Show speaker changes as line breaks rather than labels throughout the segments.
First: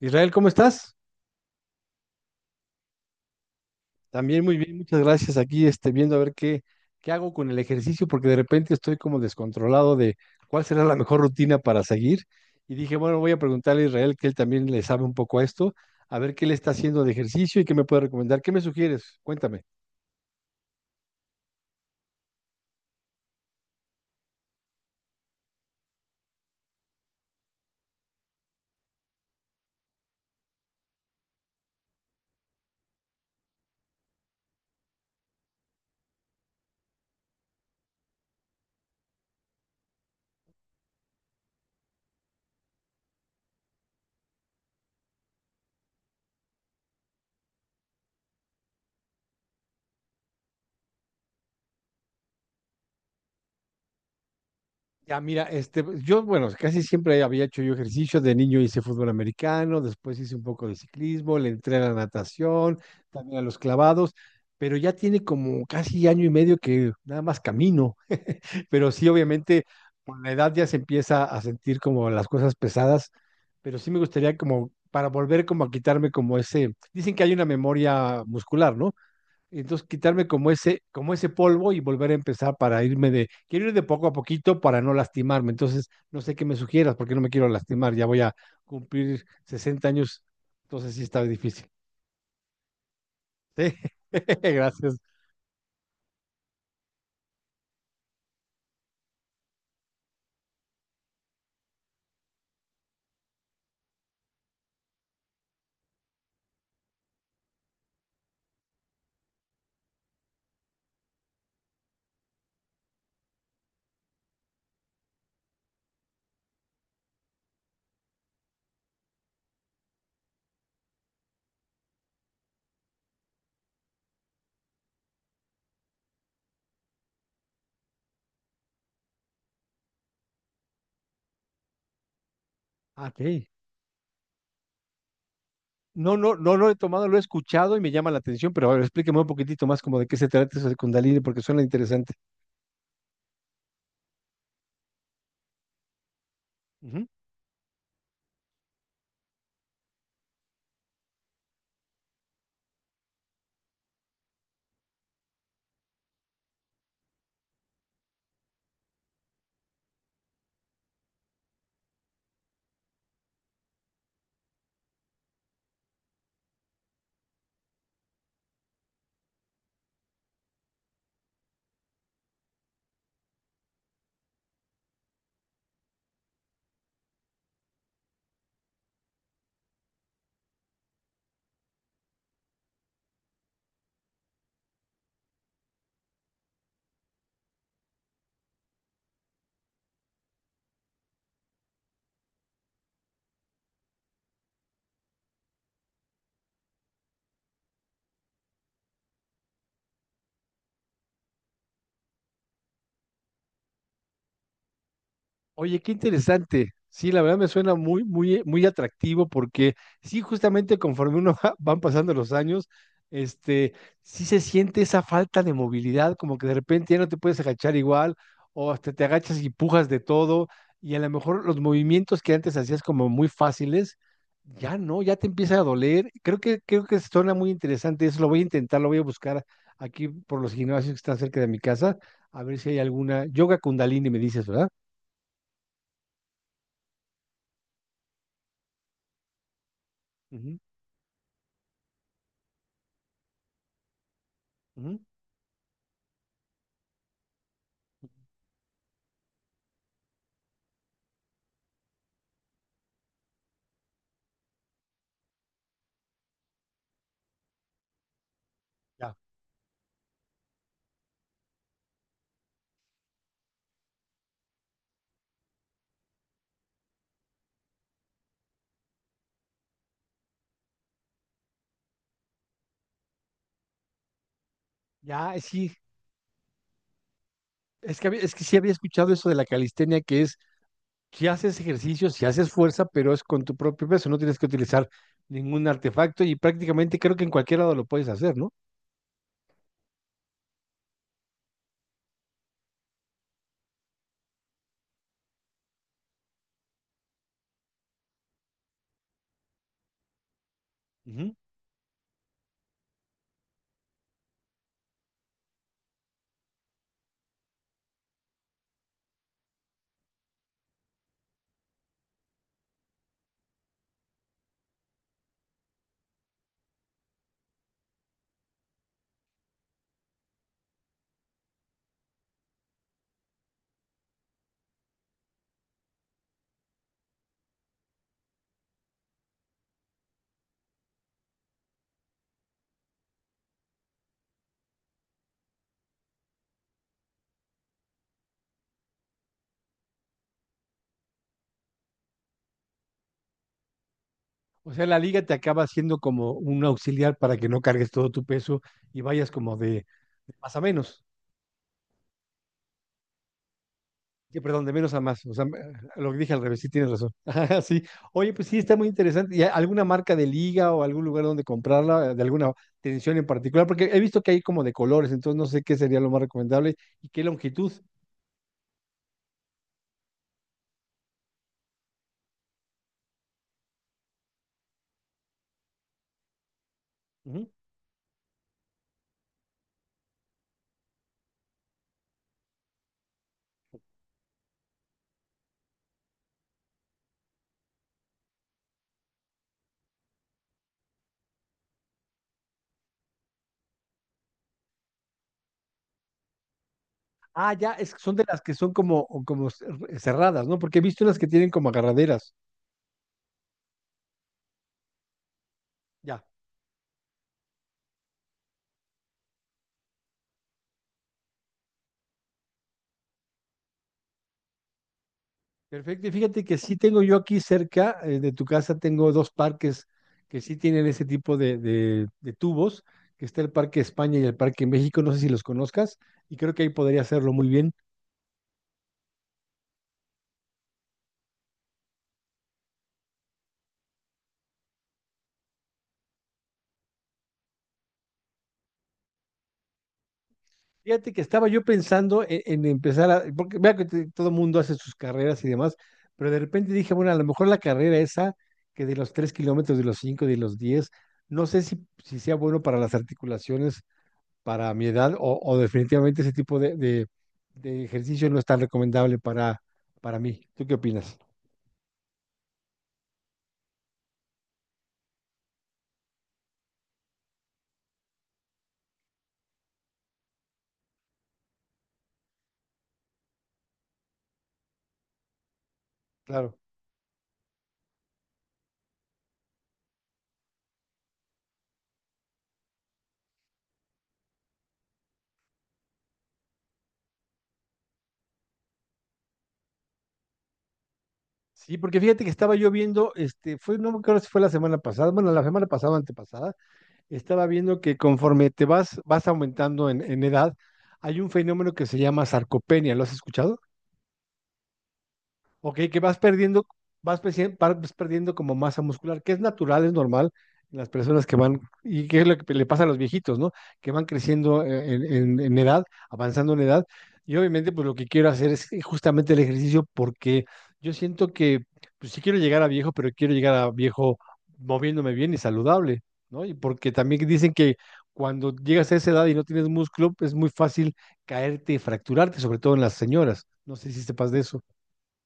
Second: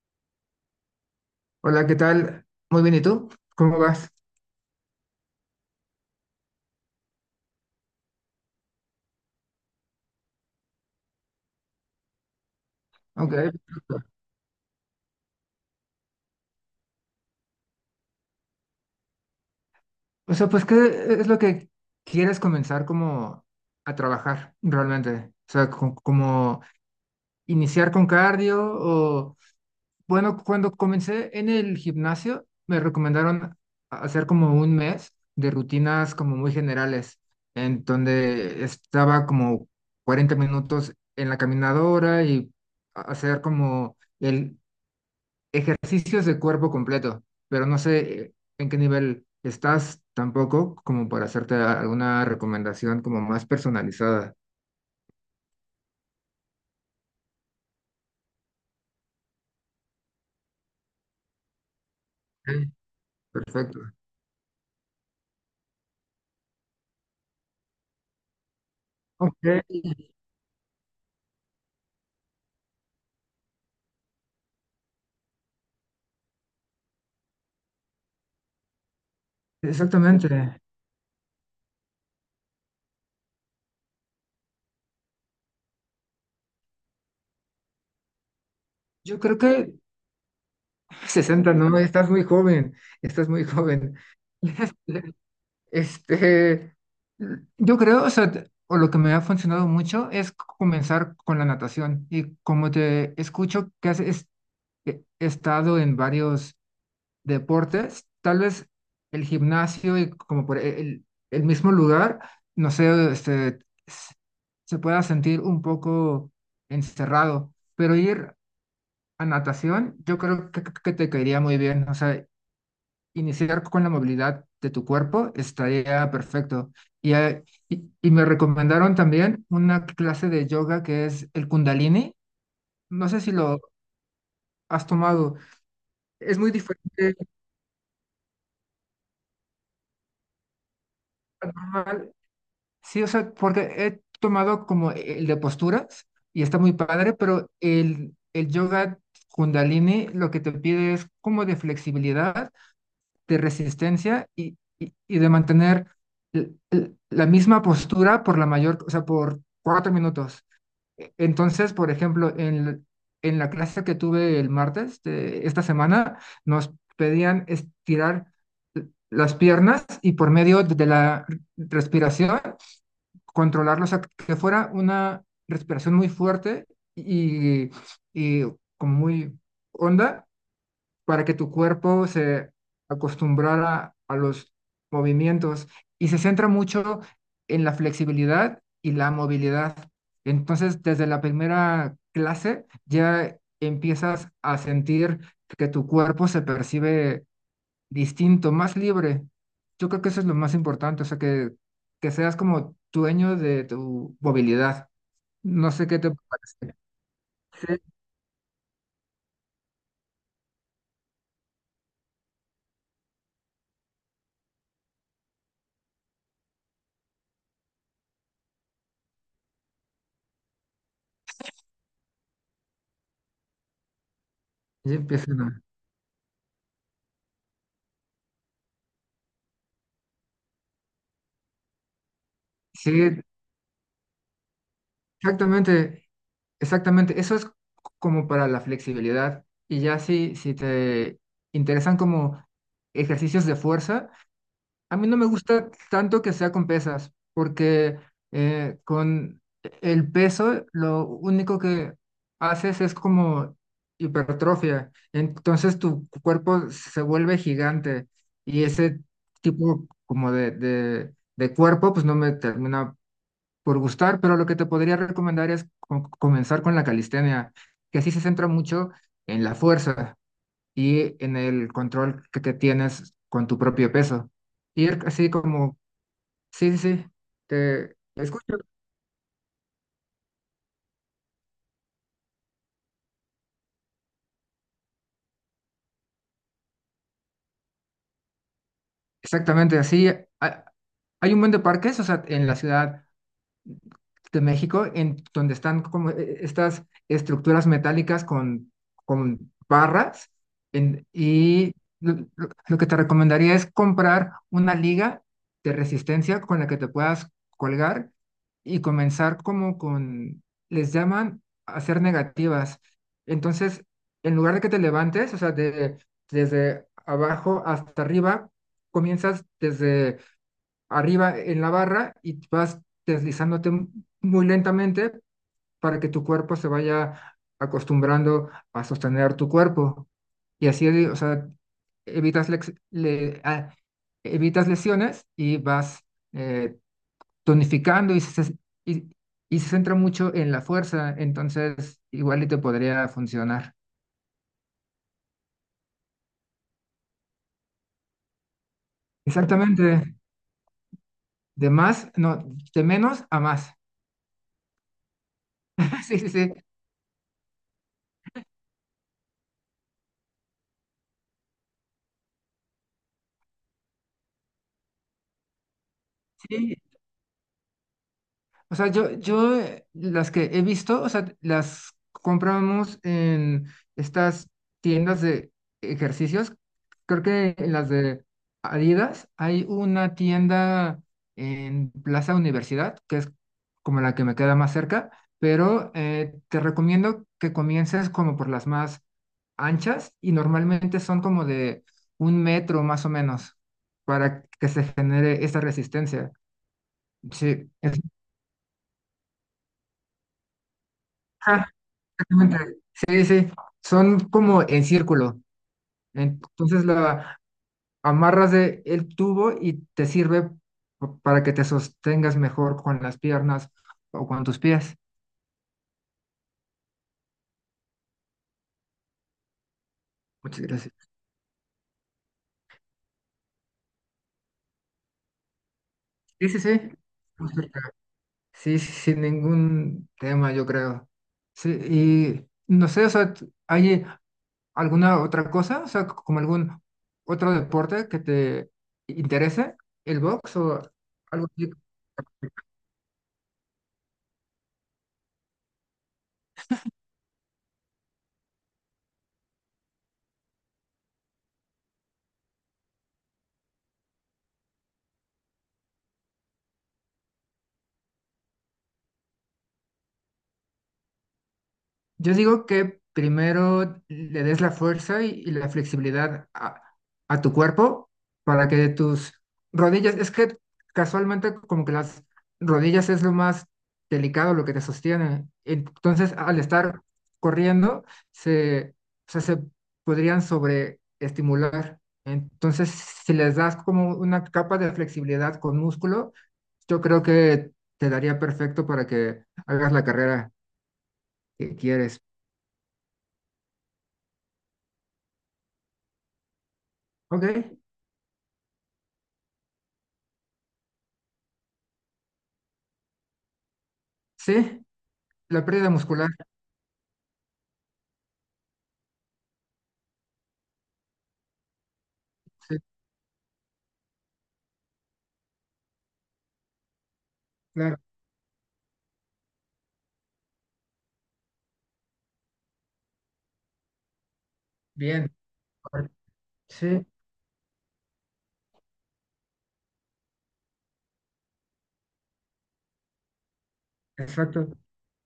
Israel, ¿cómo estás?
Hola, ¿qué tal? Muy bien, ¿y tú? ¿Cómo vas?
También muy bien, muchas gracias. Aquí viendo a ver qué hago con el ejercicio, porque de repente estoy como descontrolado de cuál será la mejor rutina para seguir. Y dije, bueno, voy
Ok.
a preguntarle a Israel, que él también le sabe un poco a esto, a ver qué le está haciendo de ejercicio y qué me puede recomendar. ¿Qué me sugieres? Cuéntame.
O sea, pues, ¿qué es lo que quieres comenzar como a trabajar realmente? O sea, como iniciar con cardio o, bueno, cuando comencé en el gimnasio, me recomendaron hacer como un mes de rutinas como muy generales, en donde estaba como 40 minutos en la caminadora y hacer como el Ejercicios de cuerpo completo, pero no sé en qué nivel estás tampoco como para hacerte alguna recomendación como más personalizada.
Ya, mira, yo, bueno, casi siempre había hecho yo ejercicio. De niño hice fútbol americano, después hice un poco de ciclismo, le entré a la
Ok.
natación, también a los
Perfecto.
clavados, pero ya tiene como casi año y medio que nada más camino. Pero sí,
Ok,
obviamente, con la edad ya se empieza a sentir como las cosas pesadas, pero sí me gustaría como para volver como a quitarme como ese, dicen que hay una memoria muscular, ¿no? Entonces, quitarme
exactamente.
como ese polvo y volver a empezar para irme de, quiero ir de poco a poquito para no lastimarme. Entonces, no sé qué me sugieras porque no me quiero lastimar. Ya voy a
Yo
cumplir
creo que
60 años, entonces sí está
60,
difícil.
no, estás muy joven, estás muy
Sí,
joven.
gracias.
Este, yo creo, o sea, o lo que me ha funcionado mucho es comenzar con la natación. Y como te escucho que has estado en varios deportes, tal vez el gimnasio y como por el mismo lugar, no sé, este, s- se pueda sentir un poco encerrado, pero ir a natación, yo creo que te caería muy bien, o sea, iniciar con la movilidad de tu cuerpo estaría perfecto. Y, eh, y me recomendaron también una clase de yoga que es el Kundalini,
Ah,
no sé si
ok.
lo has tomado,
No, no,
es muy
no lo he tomado,
diferente
lo he escuchado y me llama la atención, pero a ver, explíqueme un poquitito más como de qué se trata eso de Kundalini porque
al
suena interesante.
normal. Sí, o sea, porque he tomado como el de posturas y está muy padre, pero el yoga Kundalini lo que te pide es como de flexibilidad, de resistencia y de mantener la misma postura por la mayor, o sea, por 4 minutos. Entonces, por ejemplo, en la clase que tuve el martes de esta semana, nos pedían estirar las piernas y por medio de la respiración controlarlo, o sea, que fuera una respiración muy fuerte y, y como muy honda para que tu cuerpo se acostumbrara a los movimientos y se centra mucho en la flexibilidad y la movilidad. Entonces, desde la primera clase ya empiezas a sentir que tu cuerpo se percibe distinto, más libre. Yo creo que eso es lo más importante, o sea, que seas como dueño de tu movilidad. No
Oye,
sé
qué
qué te
interesante.
parece.
Sí, la verdad me suena
Sí,
muy, muy, muy atractivo porque sí, justamente conforme uno van pasando los años, este, sí se siente esa falta de movilidad, como que de repente ya no te puedes agachar igual, o hasta te agachas y pujas de todo, y a lo mejor los movimientos que antes hacías como muy fáciles, ya
ya
no, ya te
empieza, ¿no?
empieza a doler. Creo que suena muy interesante eso, lo voy a intentar, lo voy a buscar aquí por los gimnasios que están cerca de mi casa, a ver si hay
Sí,
alguna. Yoga Kundalini me dices, ¿verdad?
exactamente, exactamente. Eso es como para la flexibilidad. Y ya si
Ujú.
te interesan como ejercicios de fuerza. A
Ujú,
mí no me gusta tanto que sea con pesas, porque con el peso lo único que haces es como hipertrofia. Entonces tu cuerpo se vuelve gigante y ese
ya,
tipo como de cuerpo pues no me termina por gustar, pero lo que te podría recomendar es comenzar con la calistenia, que así se centra mucho en la fuerza y en el control que te tienes con tu propio peso. Ir así
ya, sí,
como, sí, sí, sí, te
es que, es que sí
escucho
había escuchado eso de la calistenia, que es, si haces ejercicio, si haces fuerza, pero es con tu propio peso, no tienes que utilizar ningún artefacto y prácticamente creo que en cualquier lado lo puedes hacer, ¿no?
exactamente así. Ha- Hay un buen de parques, o sea, en la ciudad de México, en donde están como estas estructuras metálicas con barras.
Ujú.
Y lo que te recomendaría es comprar una liga de resistencia con la que te puedas colgar y comenzar como con, les llaman hacer negativas. Entonces, en lugar de que te levantes, o sea, desde abajo hasta arriba, comienzas desde arriba en la barra y vas deslizándote muy lentamente para que tu cuerpo se vaya acostumbrando a sostener tu cuerpo. Y así, o sea, evitas, lex- le- ah, evitas lesiones y vas eh, tonificando y, y se centra mucho en la fuerza, entonces igual y te podría funcionar.
O sea, la liga te acaba siendo como un auxiliar para que no cargues todo tu peso y vayas como de
Exactamente,
más a menos.
de más, no, de menos a más.
Que, perdón, de menos a más. O sea, lo que
Sí, sí,
dije al
sí,
revés, sí tienes razón. Ajá, sí. Oye, pues sí, está muy interesante. ¿Y alguna marca de liga o algún lugar donde comprarla, de alguna tensión en particular? Porque he visto que hay como de colores, entonces no sé qué sería lo más recomendable
sí.
y qué longitud.
O sea, yo las que he visto, o sea, las compramos en estas tiendas de ejercicios. Creo
Ujú.
que en las de Adidas hay una tienda en Plaza Universidad, que es como la que me queda más cerca, pero te recomiendo que comiences como por las más anchas y normalmente son como de un metro más o menos para que se genere esa resistencia. Sí,
Ah, ya, es, son de las que son como cerradas, ¿no? Porque he visto las que tienen como agarraderas.
Exactamente. Sí, sí, son como en círculo.
Ya.
Entonces la amarras de el tubo y te sirve para que te sostengas mejor con las piernas o con tus pies.
Perfecto, y fíjate que sí tengo yo aquí cerca de tu casa, tengo dos parques que sí
Muchas
tienen ese
gracias.
tipo de, de tubos, que está el Parque España y el Parque México, no sé si los conozcas, y
Sí,
creo
sí,
que ahí
sí.
podría hacerlo muy
Muy
bien.
cerca. Sí, sí, sin ningún tema, yo creo. Sí, y no sé, o sea, ¿hay alguna otra cosa? O sea, como algún otro deporte que te interese, el box o
Fíjate que
algo
estaba yo
así.
pensando en empezar a, porque vea que todo mundo hace sus carreras y demás, pero de repente dije, bueno, a lo mejor la carrera esa, que de los 3 kilómetros, de los 5, de los 10, no sé si sea bueno para las articulaciones para mi edad o definitivamente ese tipo de, de ejercicio no es tan recomendable para mí. ¿Tú qué opinas?
Yo digo que primero le des la fuerza y la flexibilidad a tu cuerpo para que tus rodillas, es que casualmente como que las rodillas es lo más delicado, lo que te sostiene. Entonces,
Claro.
al estar corriendo, se, o sea, se podrían sobreestimular. Entonces, si les das como una capa de flexibilidad con músculo, yo creo que te daría perfecto para que hagas la carrera que
Sí, porque
quieres.
fíjate que estaba yo viendo, fue, no me acuerdo si fue la semana pasada, bueno, la semana pasada o antepasada, estaba
Ok.
viendo que conforme te vas, vas aumentando en edad, hay un fenómeno que se llama sarcopenia. ¿Lo has escuchado?
Sí, la
Ok,
pérdida
que vas
muscular.
perdiendo, vas perdiendo como masa muscular, que es natural, es normal en las personas que van, y que es lo que le
Sí,
pasa a los viejitos, ¿no? Que van creciendo en edad, avanzando en edad. Y obviamente, pues lo
claro,
que quiero hacer es justamente el ejercicio porque yo siento que, pues sí quiero llegar a viejo, pero quiero llegar a viejo moviéndome
bien,
bien y saludable,
correcto,
¿no? Y porque
sí,
también dicen que cuando llegas a esa edad y no tienes músculo, es muy fácil caerte y fracturarte, sobre todo en las señoras. No sé si sepas de eso.
exacto.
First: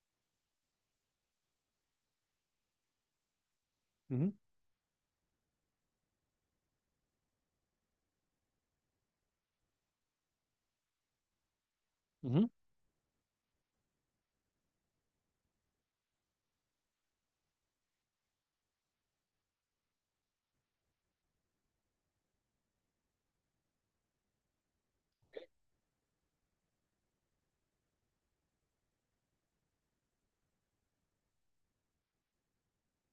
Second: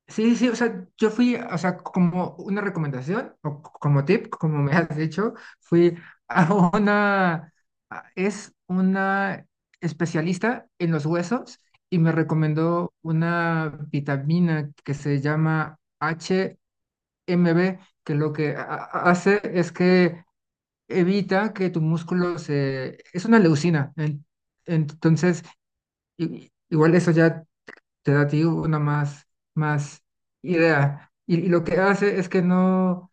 Sí, sí, o sea, yo fui, o sea, como una recomendación, o como tip, como me has dicho, fui a una, es una especialista en los huesos y me
Ujú.
recomendó una vitamina que se llama HMB, que lo que hace es que evita que tu músculo se, es una leucina, entonces igual eso ya te da a ti una más, más idea. Y lo que hace es que no,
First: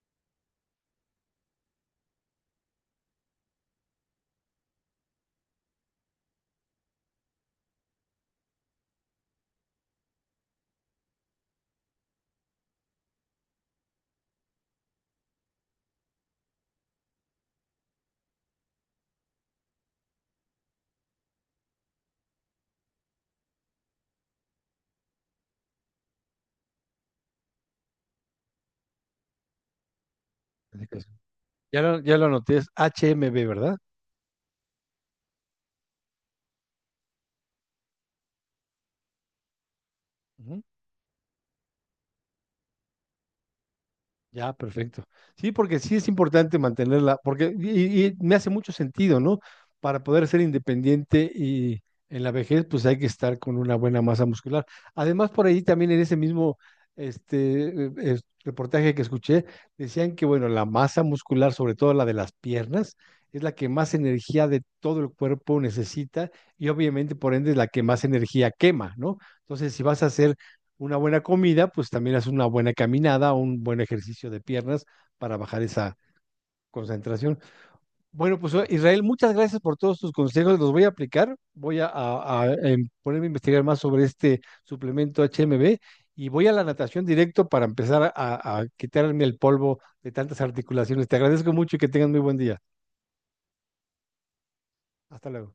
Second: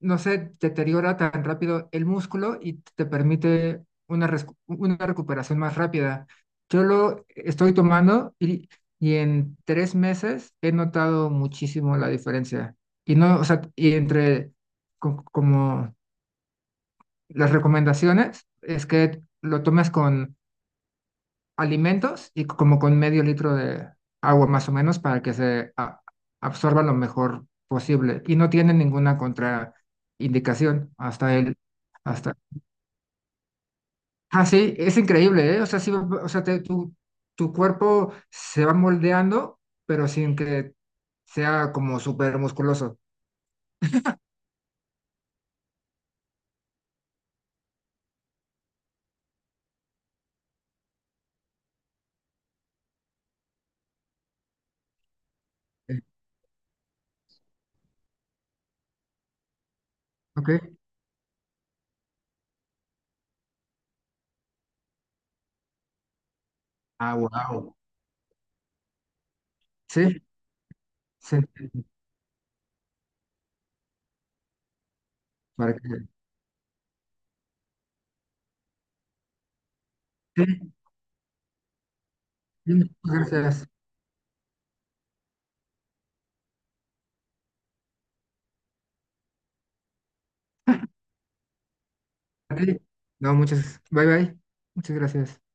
no se deteriora tan rápido el músculo y te permite una, res- una recuperación más rápida. Yo lo estoy tomando y en 3 meses he notado muchísimo la diferencia. Y no, o sea, y entre como las recomendaciones es que lo tomes con alimentos y como con medio litro de agua más o menos para que se absorba lo mejor posible. Y no tiene ninguna
Así
contraindicación
que,
hasta el,
ya lo, ya lo
hasta...
anoté, es HMB, ¿verdad?
Ah, sí, es increíble, ¿eh? O sea, sí, o sea, tu cuerpo se va moldeando, pero sin
Ujú.
que sea como súper musculoso.
Ya, perfecto. Sí, porque sí es importante mantenerla, porque y me hace mucho sentido, ¿no? Para poder ser independiente y en la vejez, pues hay que estar con una buena masa muscular. Además, por ahí también en
Eh,
ese mismo reportaje que escuché, decían que, bueno,
¿Ok?
la masa muscular, sobre todo la de las piernas, es la que más energía de todo el cuerpo necesita y obviamente,
Ah,
por ende, es la
wow.
que más energía quema, ¿no? Entonces, si vas a
Sí,
hacer una buena
sí.
comida, pues también haces una buena caminada, un buen ejercicio de piernas para bajar
Para
esa
que...
concentración. Bueno, pues Israel, muchas gracias por todos tus consejos, los
Sí,
voy a aplicar, voy a,
sí,
ponerme a
muchas
investigar
gracias.
más sobre este suplemento HMB y voy a la natación directo para empezar a quitarme el polvo de tantas articulaciones. Te agradezco mucho y que tengas muy buen
A
día.
ti. No, muchas. Bye, bye. Muchas
Hasta
gracias.
luego.